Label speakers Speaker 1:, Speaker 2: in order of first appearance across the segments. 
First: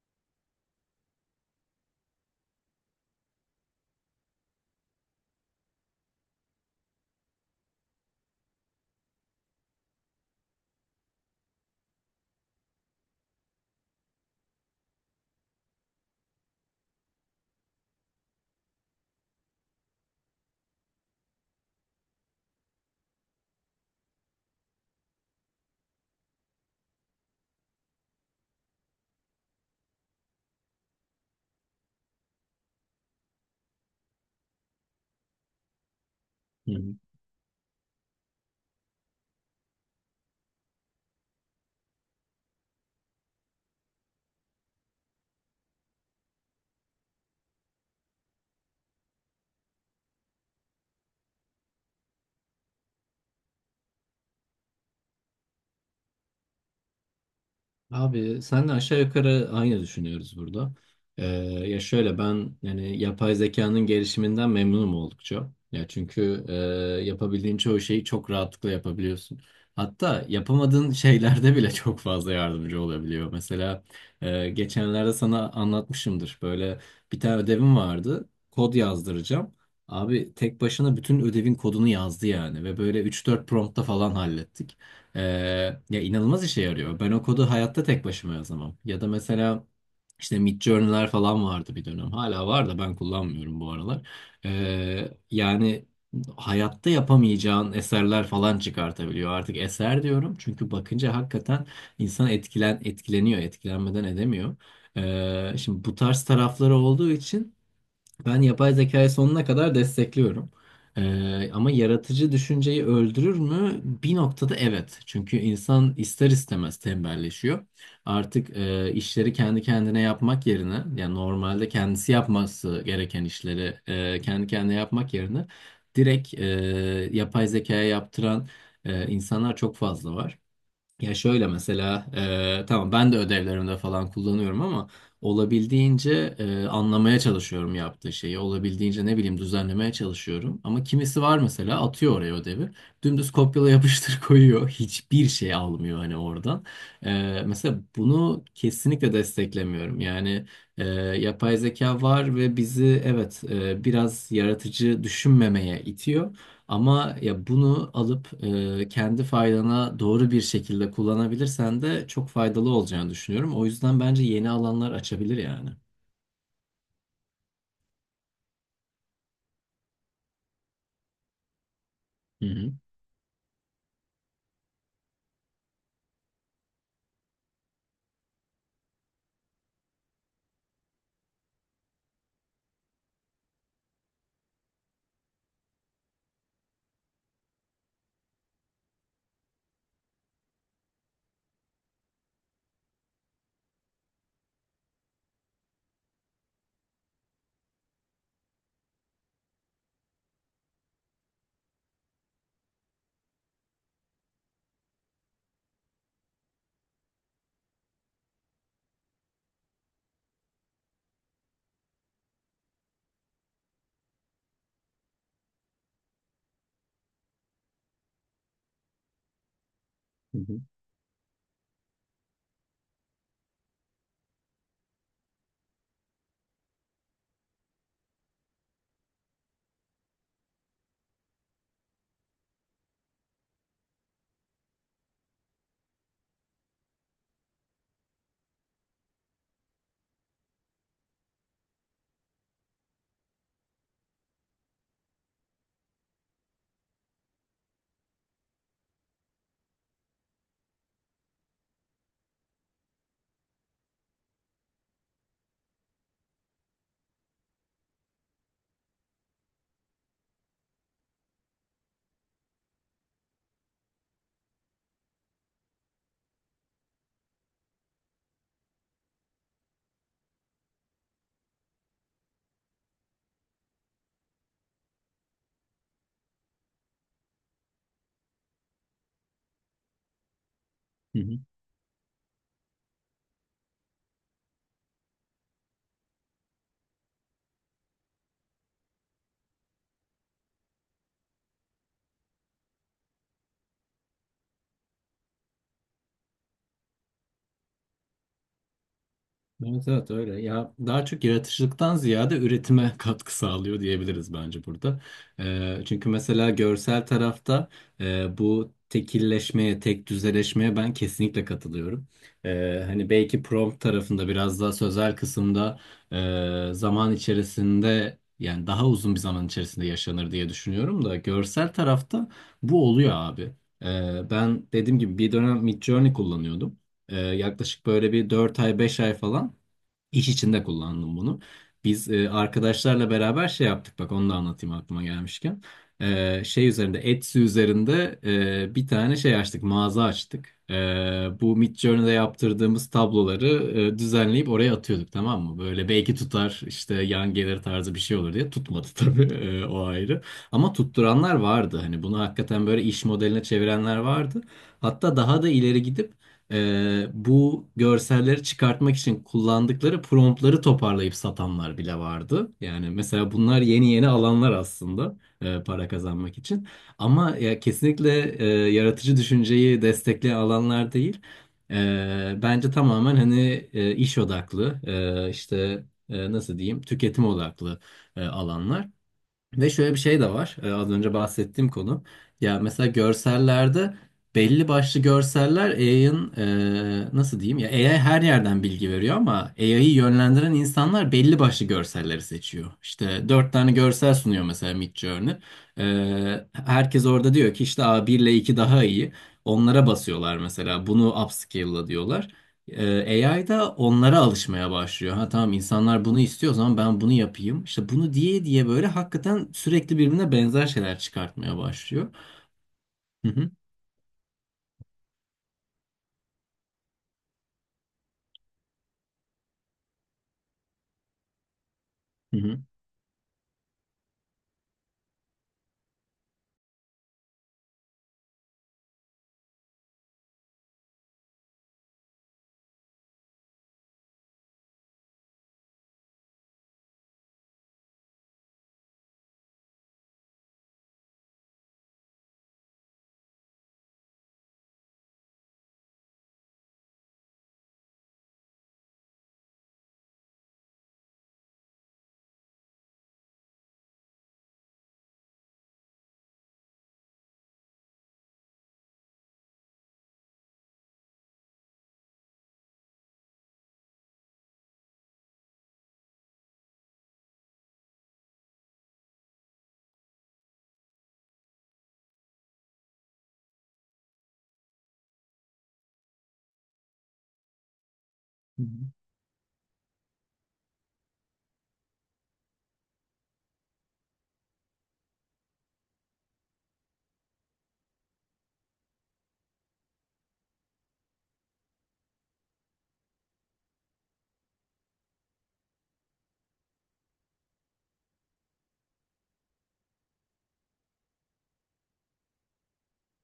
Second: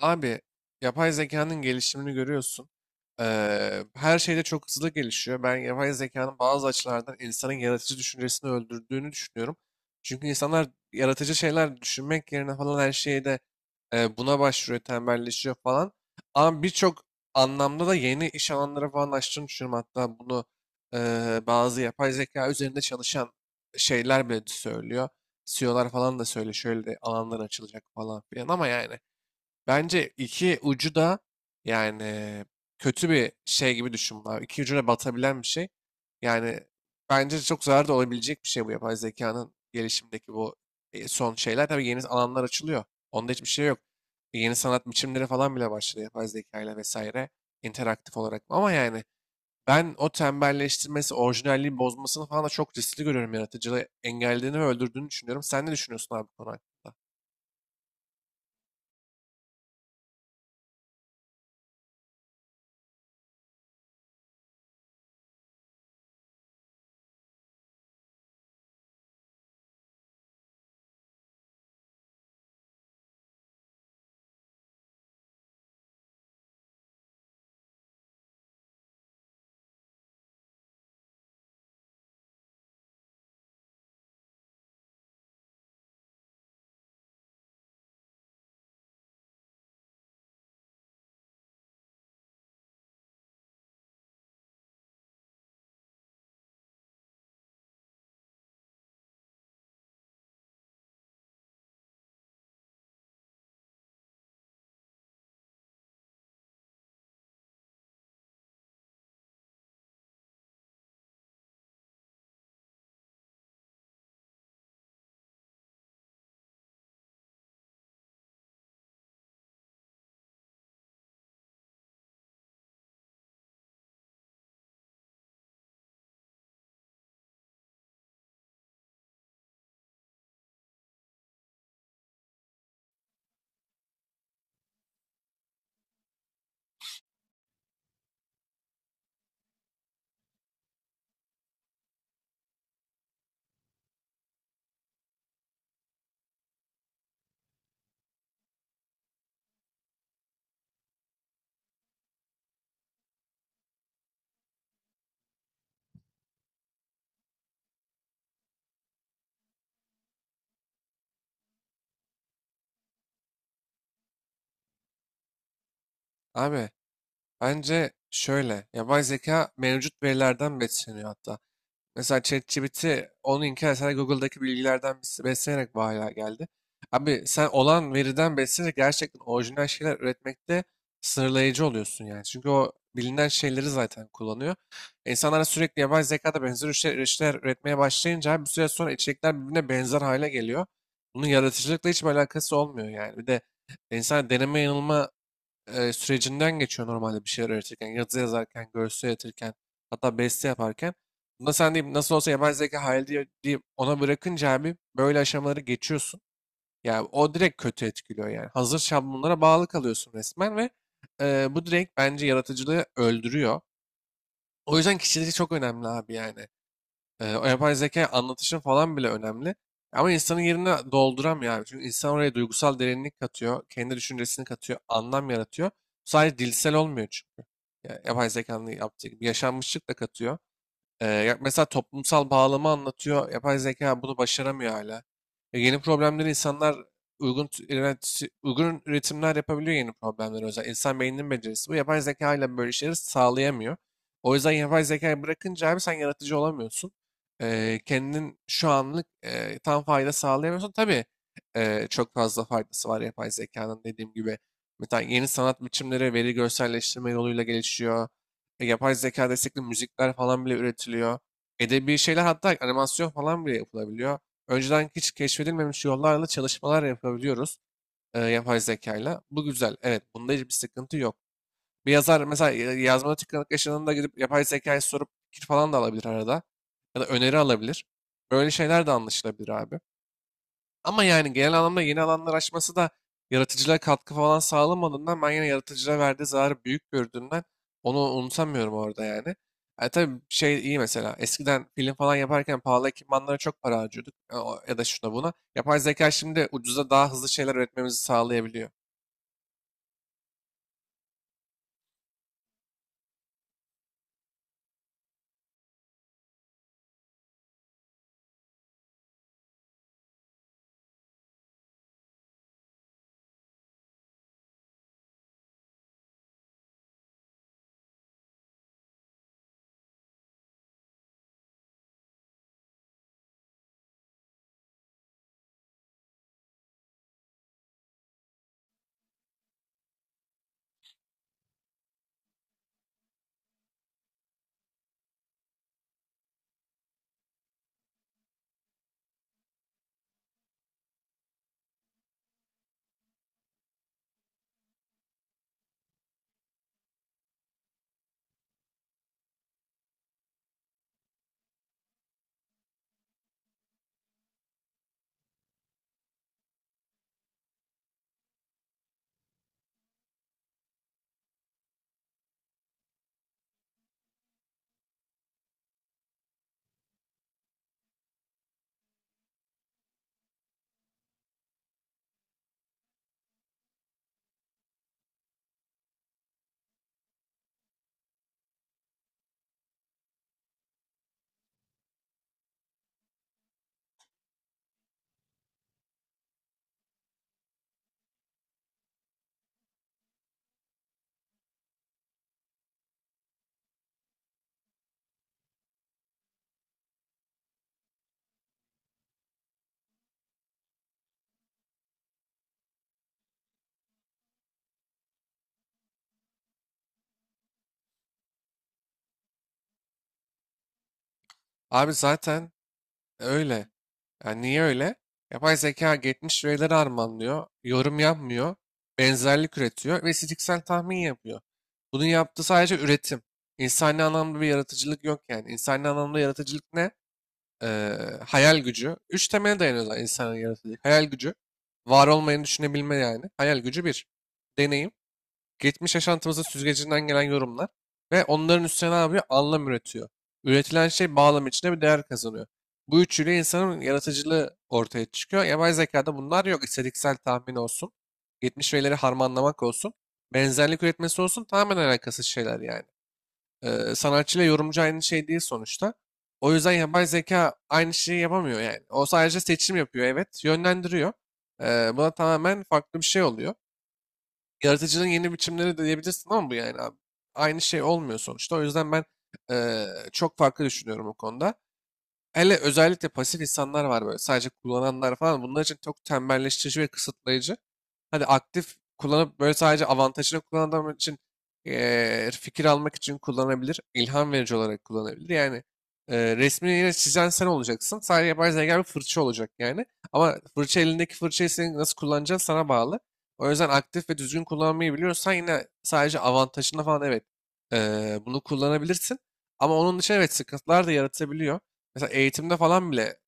Speaker 1: Abi yapay zekanın gelişimini görüyorsun. Her şeyde çok hızlı gelişiyor. Ben yapay zekanın bazı açılardan insanın yaratıcı düşüncesini öldürdüğünü düşünüyorum. Çünkü insanlar yaratıcı şeyler düşünmek yerine falan her şeyde buna başvuruyor, tembelleşiyor falan. Ama birçok anlamda da yeni iş alanları falan açtığını düşünüyorum. Hatta bunu bazı yapay zeka üzerinde çalışan şeyler bile söylüyor. CEO'lar falan da söyle şöyle de alanlar açılacak falan filan, ama yani bence iki ucu da, yani, kötü bir şey gibi düşün abi. İki ucuna batabilen bir şey. Yani
Speaker 2: Hı hı.
Speaker 1: bence çok zarar da olabilecek bir şey bu yapay zekanın gelişimdeki bu son şeyler. Tabii yeni alanlar açılıyor. Onda hiçbir şey yok. Yeni sanat biçimleri falan bile başladı yapay zekayla vesaire. İnteraktif olarak. Ama yani ben o tembelleştirmesi, orijinalliği bozmasını falan da çok riskli görüyorum. Yaratıcılığı engellediğini ve öldürdüğünü düşünüyorum. Sen ne düşünüyorsun abi bu konu hakkında?
Speaker 2: Abi senle aşağı yukarı aynı düşünüyoruz burada. Ee, Ya şöyle ben yani yapay zekanın gelişiminden memnunum oldukça. Ya çünkü yapabildiğin çoğu şeyi çok rahatlıkla yapabiliyorsun. Hatta yapamadığın şeylerde bile çok fazla yardımcı olabiliyor. Mesela geçenlerde sana anlatmışımdır. Böyle bir tane ödevim vardı. Kod yazdıracağım. Abi tek başına bütün ödevin kodunu yazdı yani ve böyle üç dört promptta falan hallettik. Ee, Ya inanılmaz işe yarıyor. Ben o kodu hayatta tek başıma yazamam. Ya da mesela işte Midjourney'ler falan vardı bir dönem. Hala var da ben kullanmıyorum bu aralar. Yani hayatta yapamayacağın eserler falan çıkartabiliyor. Artık eser diyorum çünkü bakınca hakikaten insan etkileniyor, etkilenmeden edemiyor. Şimdi bu tarz tarafları olduğu için. Ben yapay zekayı sonuna kadar destekliyorum. Ama yaratıcı düşünceyi öldürür mü? Bir noktada evet. Çünkü insan ister istemez tembelleşiyor. Artık işleri kendi kendine yapmak yerine, yani normalde kendisi yapması gereken işleri kendi kendine yapmak yerine direkt yapay zekaya yaptıran insanlar çok fazla var. Ya şöyle mesela tamam ben de ödevlerimde falan kullanıyorum ama olabildiğince anlamaya çalışıyorum yaptığı şeyi. Olabildiğince ne bileyim düzenlemeye çalışıyorum. Ama kimisi var mesela atıyor oraya ödevi. Dümdüz kopyala yapıştır koyuyor. Hiçbir şey almıyor hani oradan. Mesela bunu kesinlikle desteklemiyorum. Yani e, yapay zeka var ve bizi evet, biraz yaratıcı düşünmemeye itiyor. Ama ya bunu alıp kendi faydana doğru bir şekilde kullanabilirsen de çok faydalı olacağını düşünüyorum. O yüzden bence yeni alanlar açabilir yani.
Speaker 1: Abi, bence şöyle, yapay zeka mevcut verilerden besleniyor hatta. Mesela
Speaker 2: Hı hı.
Speaker 1: ChatGPT onu inkar etse de Google'daki bilgilerden beslenerek bu hale geldi. Abi, sen olan veriden beslenerek gerçekten orijinal şeyler üretmekte sınırlayıcı oluyorsun yani. Çünkü o bilinen şeyleri zaten kullanıyor. İnsanlar sürekli yapay zekada benzer işler üretmeye başlayınca abi bir süre sonra içerikler birbirine benzer hale geliyor. Bunun yaratıcılıkla hiçbir alakası olmuyor yani. Bir de insan deneme yanılma sürecinden geçiyor normalde bir şeyler öğretirken. Yazı yazarken, görsel üretirken, hatta beste yaparken. Bunda sen deyip nasıl olsa yapay zeka hayal diye, deyip ona bırakınca abi böyle aşamaları geçiyorsun. Yani o direkt kötü etkiliyor yani. Hazır şablonlara bağlı kalıyorsun resmen ve bu direkt bence yaratıcılığı öldürüyor. O yüzden kişilik çok önemli abi yani. O yapay zeka anlatışın falan bile önemli. Ama insanın
Speaker 2: Hı hı.
Speaker 1: yerine dolduramıyor abi. Çünkü insan oraya duygusal derinlik katıyor. Kendi düşüncesini katıyor. Anlam yaratıyor. Sadece dilsel olmuyor çünkü. Ya, yapay zekanın yaptığı gibi yaşanmışlık da katıyor. Ya mesela toplumsal bağlama anlatıyor. Yapay zeka bunu başaramıyor hala. Yeni problemleri insanlar uygun üretimler yapabiliyor yeni problemleri. O yüzden insan beyninin becerisi bu. Yapay zeka ile böyle şeyleri sağlayamıyor. O yüzden yapay zekayı bırakınca abi sen yaratıcı olamıyorsun. Kendin şu anlık tam fayda sağlayamıyorsun. Tabii çok fazla faydası var yapay zekanın dediğim gibi. Mesela yeni sanat biçimleri veri görselleştirme yoluyla gelişiyor. Yapay zeka destekli müzikler falan bile üretiliyor. Edebi şeyler hatta animasyon falan bile yapılabiliyor. Önceden hiç keşfedilmemiş yollarla çalışmalar yapabiliyoruz yapay zekayla. Bu güzel. Evet, bunda hiçbir sıkıntı yok. Bir yazar mesela yazmada tıkanık yaşadığında gidip yapay zekaya sorup fikir falan da alabilir arada. Ya da öneri alabilir. Böyle şeyler de anlaşılabilir abi. Ama
Speaker 2: Hı
Speaker 1: yani
Speaker 2: hı.
Speaker 1: genel anlamda yeni alanlar açması da yaratıcılığa katkı falan sağlamadığından ben yine yaratıcılığa verdiği zararı büyük gördüğümden onu unutamıyorum orada yani. E tabii şey iyi, mesela eskiden film falan yaparken pahalı ekipmanlara çok para harcıyorduk. Ya da şuna buna. Yapay zeka şimdi ucuza daha hızlı şeyler üretmemizi sağlayabiliyor.
Speaker 2: Evet, evet, öyle. Ya daha çok yaratıcılıktan ziyade üretime katkı sağlıyor diyebiliriz bence burada. Çünkü mesela görsel tarafta bu tekilleşmeye, tek düzeleşmeye ben kesinlikle katılıyorum. Hani belki prompt tarafında biraz daha sözel kısımda zaman içerisinde yani daha uzun bir zaman içerisinde yaşanır diye düşünüyorum da görsel tarafta bu oluyor abi. Ben dediğim gibi bir dönem Midjourney kullanıyordum. Yaklaşık böyle bir 4 ay 5 ay falan. İş içinde kullandım bunu. Biz arkadaşlarla beraber şey yaptık, bak onu da anlatayım aklıma gelmişken. Şey üzerinde, Etsy üzerinde bir tane şey açtık, mağaza açtık. Bu Midjourney'de yaptırdığımız tabloları düzenleyip oraya atıyorduk, tamam mı? Böyle belki tutar işte yan gelir tarzı bir şey olur diye, tutmadı tabii, o ayrı. Ama tutturanlar vardı, hani bunu hakikaten böyle iş modeline çevirenler vardı. Hatta daha da ileri gidip bu görselleri çıkartmak için kullandıkları promptları toparlayıp satanlar bile vardı. Yani mesela bunlar yeni yeni alanlar aslında, para kazanmak için. Ama ya kesinlikle, yaratıcı düşünceyi destekleyen alanlar değil. Bence tamamen hani, iş odaklı, işte nasıl diyeyim, tüketim odaklı alanlar. Ve şöyle bir şey de var. Az önce bahsettiğim konu. Ya mesela görsellerde belli başlı görseller AI'ın, nasıl diyeyim, ya AI her yerden bilgi veriyor ama AI'yi yönlendiren insanlar belli başlı görselleri seçiyor. İşte dört tane görsel sunuyor mesela Midjourney. Herkes orada diyor ki işte A1 ile 2 daha iyi. Onlara basıyorlar mesela. Bunu upscale'la diyorlar. AI da onlara alışmaya başlıyor. Ha tamam, insanlar bunu istiyor, o zaman ben bunu yapayım. İşte bunu diye diye böyle hakikaten sürekli birbirine benzer şeyler çıkartmaya
Speaker 1: Abi
Speaker 2: başlıyor.
Speaker 1: zaten
Speaker 2: Hı hı,
Speaker 1: öyle. Yani niye öyle? Yapay zeka geçmiş verileri harmanlıyor, yorum yapmıyor, benzerlik üretiyor ve istatistiksel tahmin yapıyor. Bunun
Speaker 2: hı
Speaker 1: yaptığı
Speaker 2: hı,
Speaker 1: sadece üretim. İnsani anlamda bir yaratıcılık yok yani. İnsani anlamda yaratıcılık ne? Ee, Hayal gücü. Üç temele dayanıyor zaten insanın yaratıcılık. Hayal gücü. Var olmayanı düşünebilme yani. Hayal gücü bir. Deneyim, geçmiş yaşantımızın süzgecinden gelen yorumlar ve onların üstüne ne yapıyor? Anlam üretiyor. Üretilen şey bağlam içinde bir değer kazanıyor. Bu üçüyle insanın yaratıcılığı ortaya çıkıyor. Yapay zekada bunlar yok. İstatistiksel tahmin olsun. Geçmiş verileri harmanlamak olsun. Benzerlik üretmesi olsun. Tamamen alakasız şeyler yani. Sanatçıyla yorumcu aynı şey değil sonuçta. O yüzden yapay zeka aynı şeyi yapamıyor yani. O sadece seçim yapıyor, evet. Yönlendiriyor. Buna tamamen farklı bir şey oluyor. Yaratıcılığın yeni biçimleri de diyebilirsin ama bu yani abi. Aynı şey olmuyor sonuçta. O yüzden ben eee, çok farklı düşünüyorum bu konuda. Hele özellikle pasif insanlar var böyle sadece kullananlar falan. Bunlar için çok tembelleştirici ve kısıtlayıcı. Hadi
Speaker 2: hı
Speaker 1: aktif
Speaker 2: hı,
Speaker 1: kullanıp böyle sadece avantajını kullanan adam için fikir almak için kullanabilir. İlham verici olarak kullanabilir. Yani resmini yine çizen sen olacaksın. Sadece yapay zeka bir fırça olacak yani. Ama elindeki fırçayı senin nasıl kullanacağın sana bağlı. O yüzden aktif ve düzgün kullanmayı biliyorsan yine sadece avantajını falan, evet, bunu kullanabilirsin. Ama onun için evet sıkıntılar da yaratabiliyor. Mesela eğitimde falan bile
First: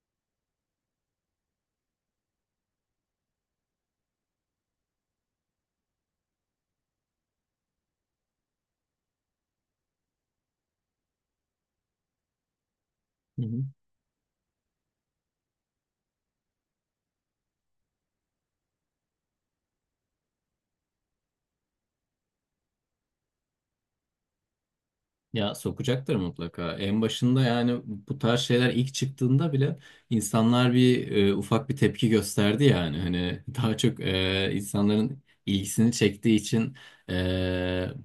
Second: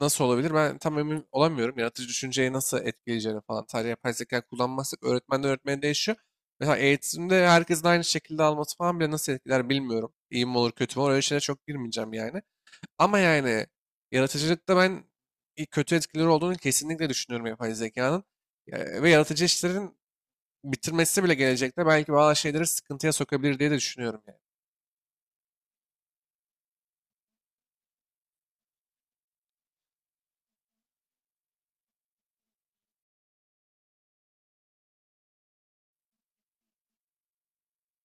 Speaker 1: nasıl olabilir ben tam emin olamıyorum. Yaratıcı düşünceyi nasıl etkileyeceğini falan. Sadece yapay zeka kullanmazsak öğretmenden öğretmene değişiyor. Mesela eğitimde herkesin aynı şekilde alması falan bile nasıl etkiler bilmiyorum. İyi mi olur kötü mü olur öyle şeylere çok girmeyeceğim yani. Ama
Speaker 2: hı hı.
Speaker 1: yani yaratıcılıkta ben kötü etkileri olduğunu kesinlikle düşünüyorum yapay zekanın. Ve yaratıcı işlerin bitirmesi bile gelecekte belki bazı şeyleri sıkıntıya sokabilir diye de düşünüyorum yani.
Speaker 2: Ya sokacaktır mutlaka. En başında yani bu tarz şeyler ilk çıktığında bile insanlar ufak bir tepki gösterdi yani. Hani daha çok, insanların ilgisini çektiği için e,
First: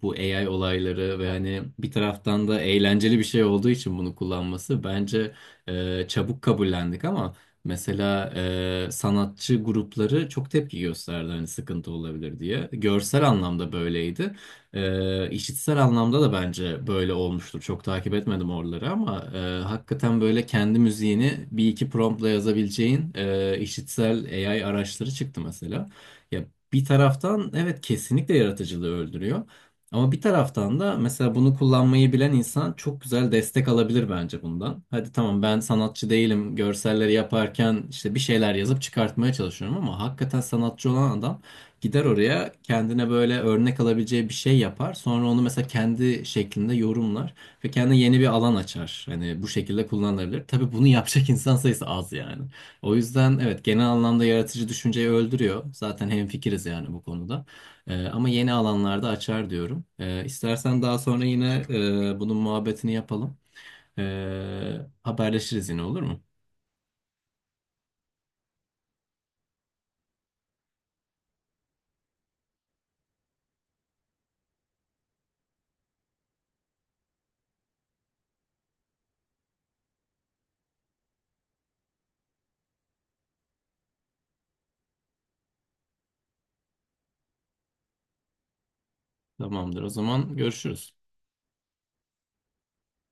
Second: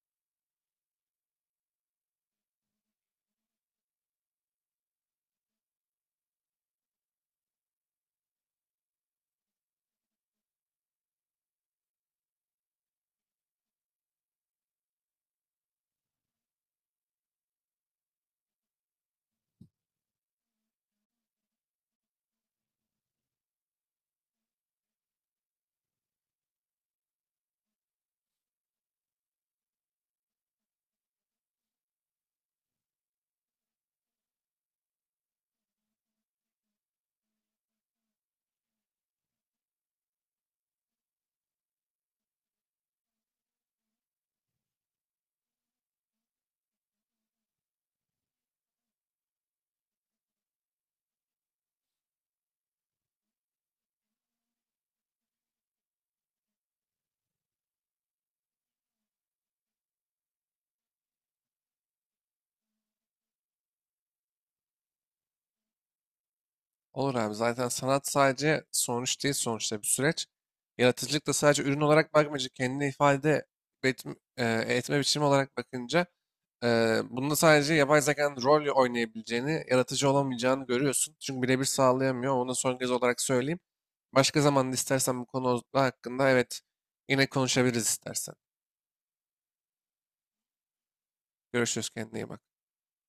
Speaker 2: bu AI olayları ve hani bir taraftan da eğlenceli bir şey olduğu için bunu kullanması bence çabuk kabullendik ama mesela sanatçı grupları çok tepki gösterdi hani sıkıntı olabilir diye. Görsel anlamda böyleydi. İşitsel anlamda da bence böyle olmuştur. Çok takip etmedim oraları ama hakikaten böyle kendi müziğini bir iki promptla yazabileceğin işitsel AI araçları çıktı mesela. Ya bir taraftan evet kesinlikle yaratıcılığı öldürüyor. Ama bir taraftan da mesela bunu kullanmayı bilen insan çok güzel destek alabilir bence bundan. Hadi tamam, ben sanatçı değilim, görselleri yaparken işte bir şeyler yazıp çıkartmaya çalışıyorum ama hakikaten sanatçı olan adam gider oraya kendine böyle örnek alabileceği bir şey yapar. Sonra onu mesela kendi şeklinde yorumlar ve kendine yeni bir alan açar. Hani bu şekilde kullanılabilir. Tabii bunu yapacak insan sayısı az yani. O yüzden evet, genel anlamda yaratıcı düşünceyi öldürüyor. Zaten hemfikiriz yani bu konuda. Ama yeni alanlarda açar diyorum. İstersen daha sonra yine bunun muhabbetini yapalım. Haberleşiriz yine, olur mu?
Speaker 1: Olur abi, zaten sanat sadece sonuç değil sonuçta, bir süreç. Yaratıcılık da sadece ürün olarak bakmayınca, kendini ifade etme biçimi olarak bakınca e, bunda sadece yapay zekanın rol oynayabileceğini, yaratıcı olamayacağını görüyorsun. Çünkü birebir sağlayamıyor. Onu son kez olarak söyleyeyim. Başka zaman istersen bu konu hakkında, evet, yine konuşabiliriz istersen.
Speaker 2: Tamamdır. O zaman görüşürüz.
Speaker 1: Görüşürüz, kendine iyi bak.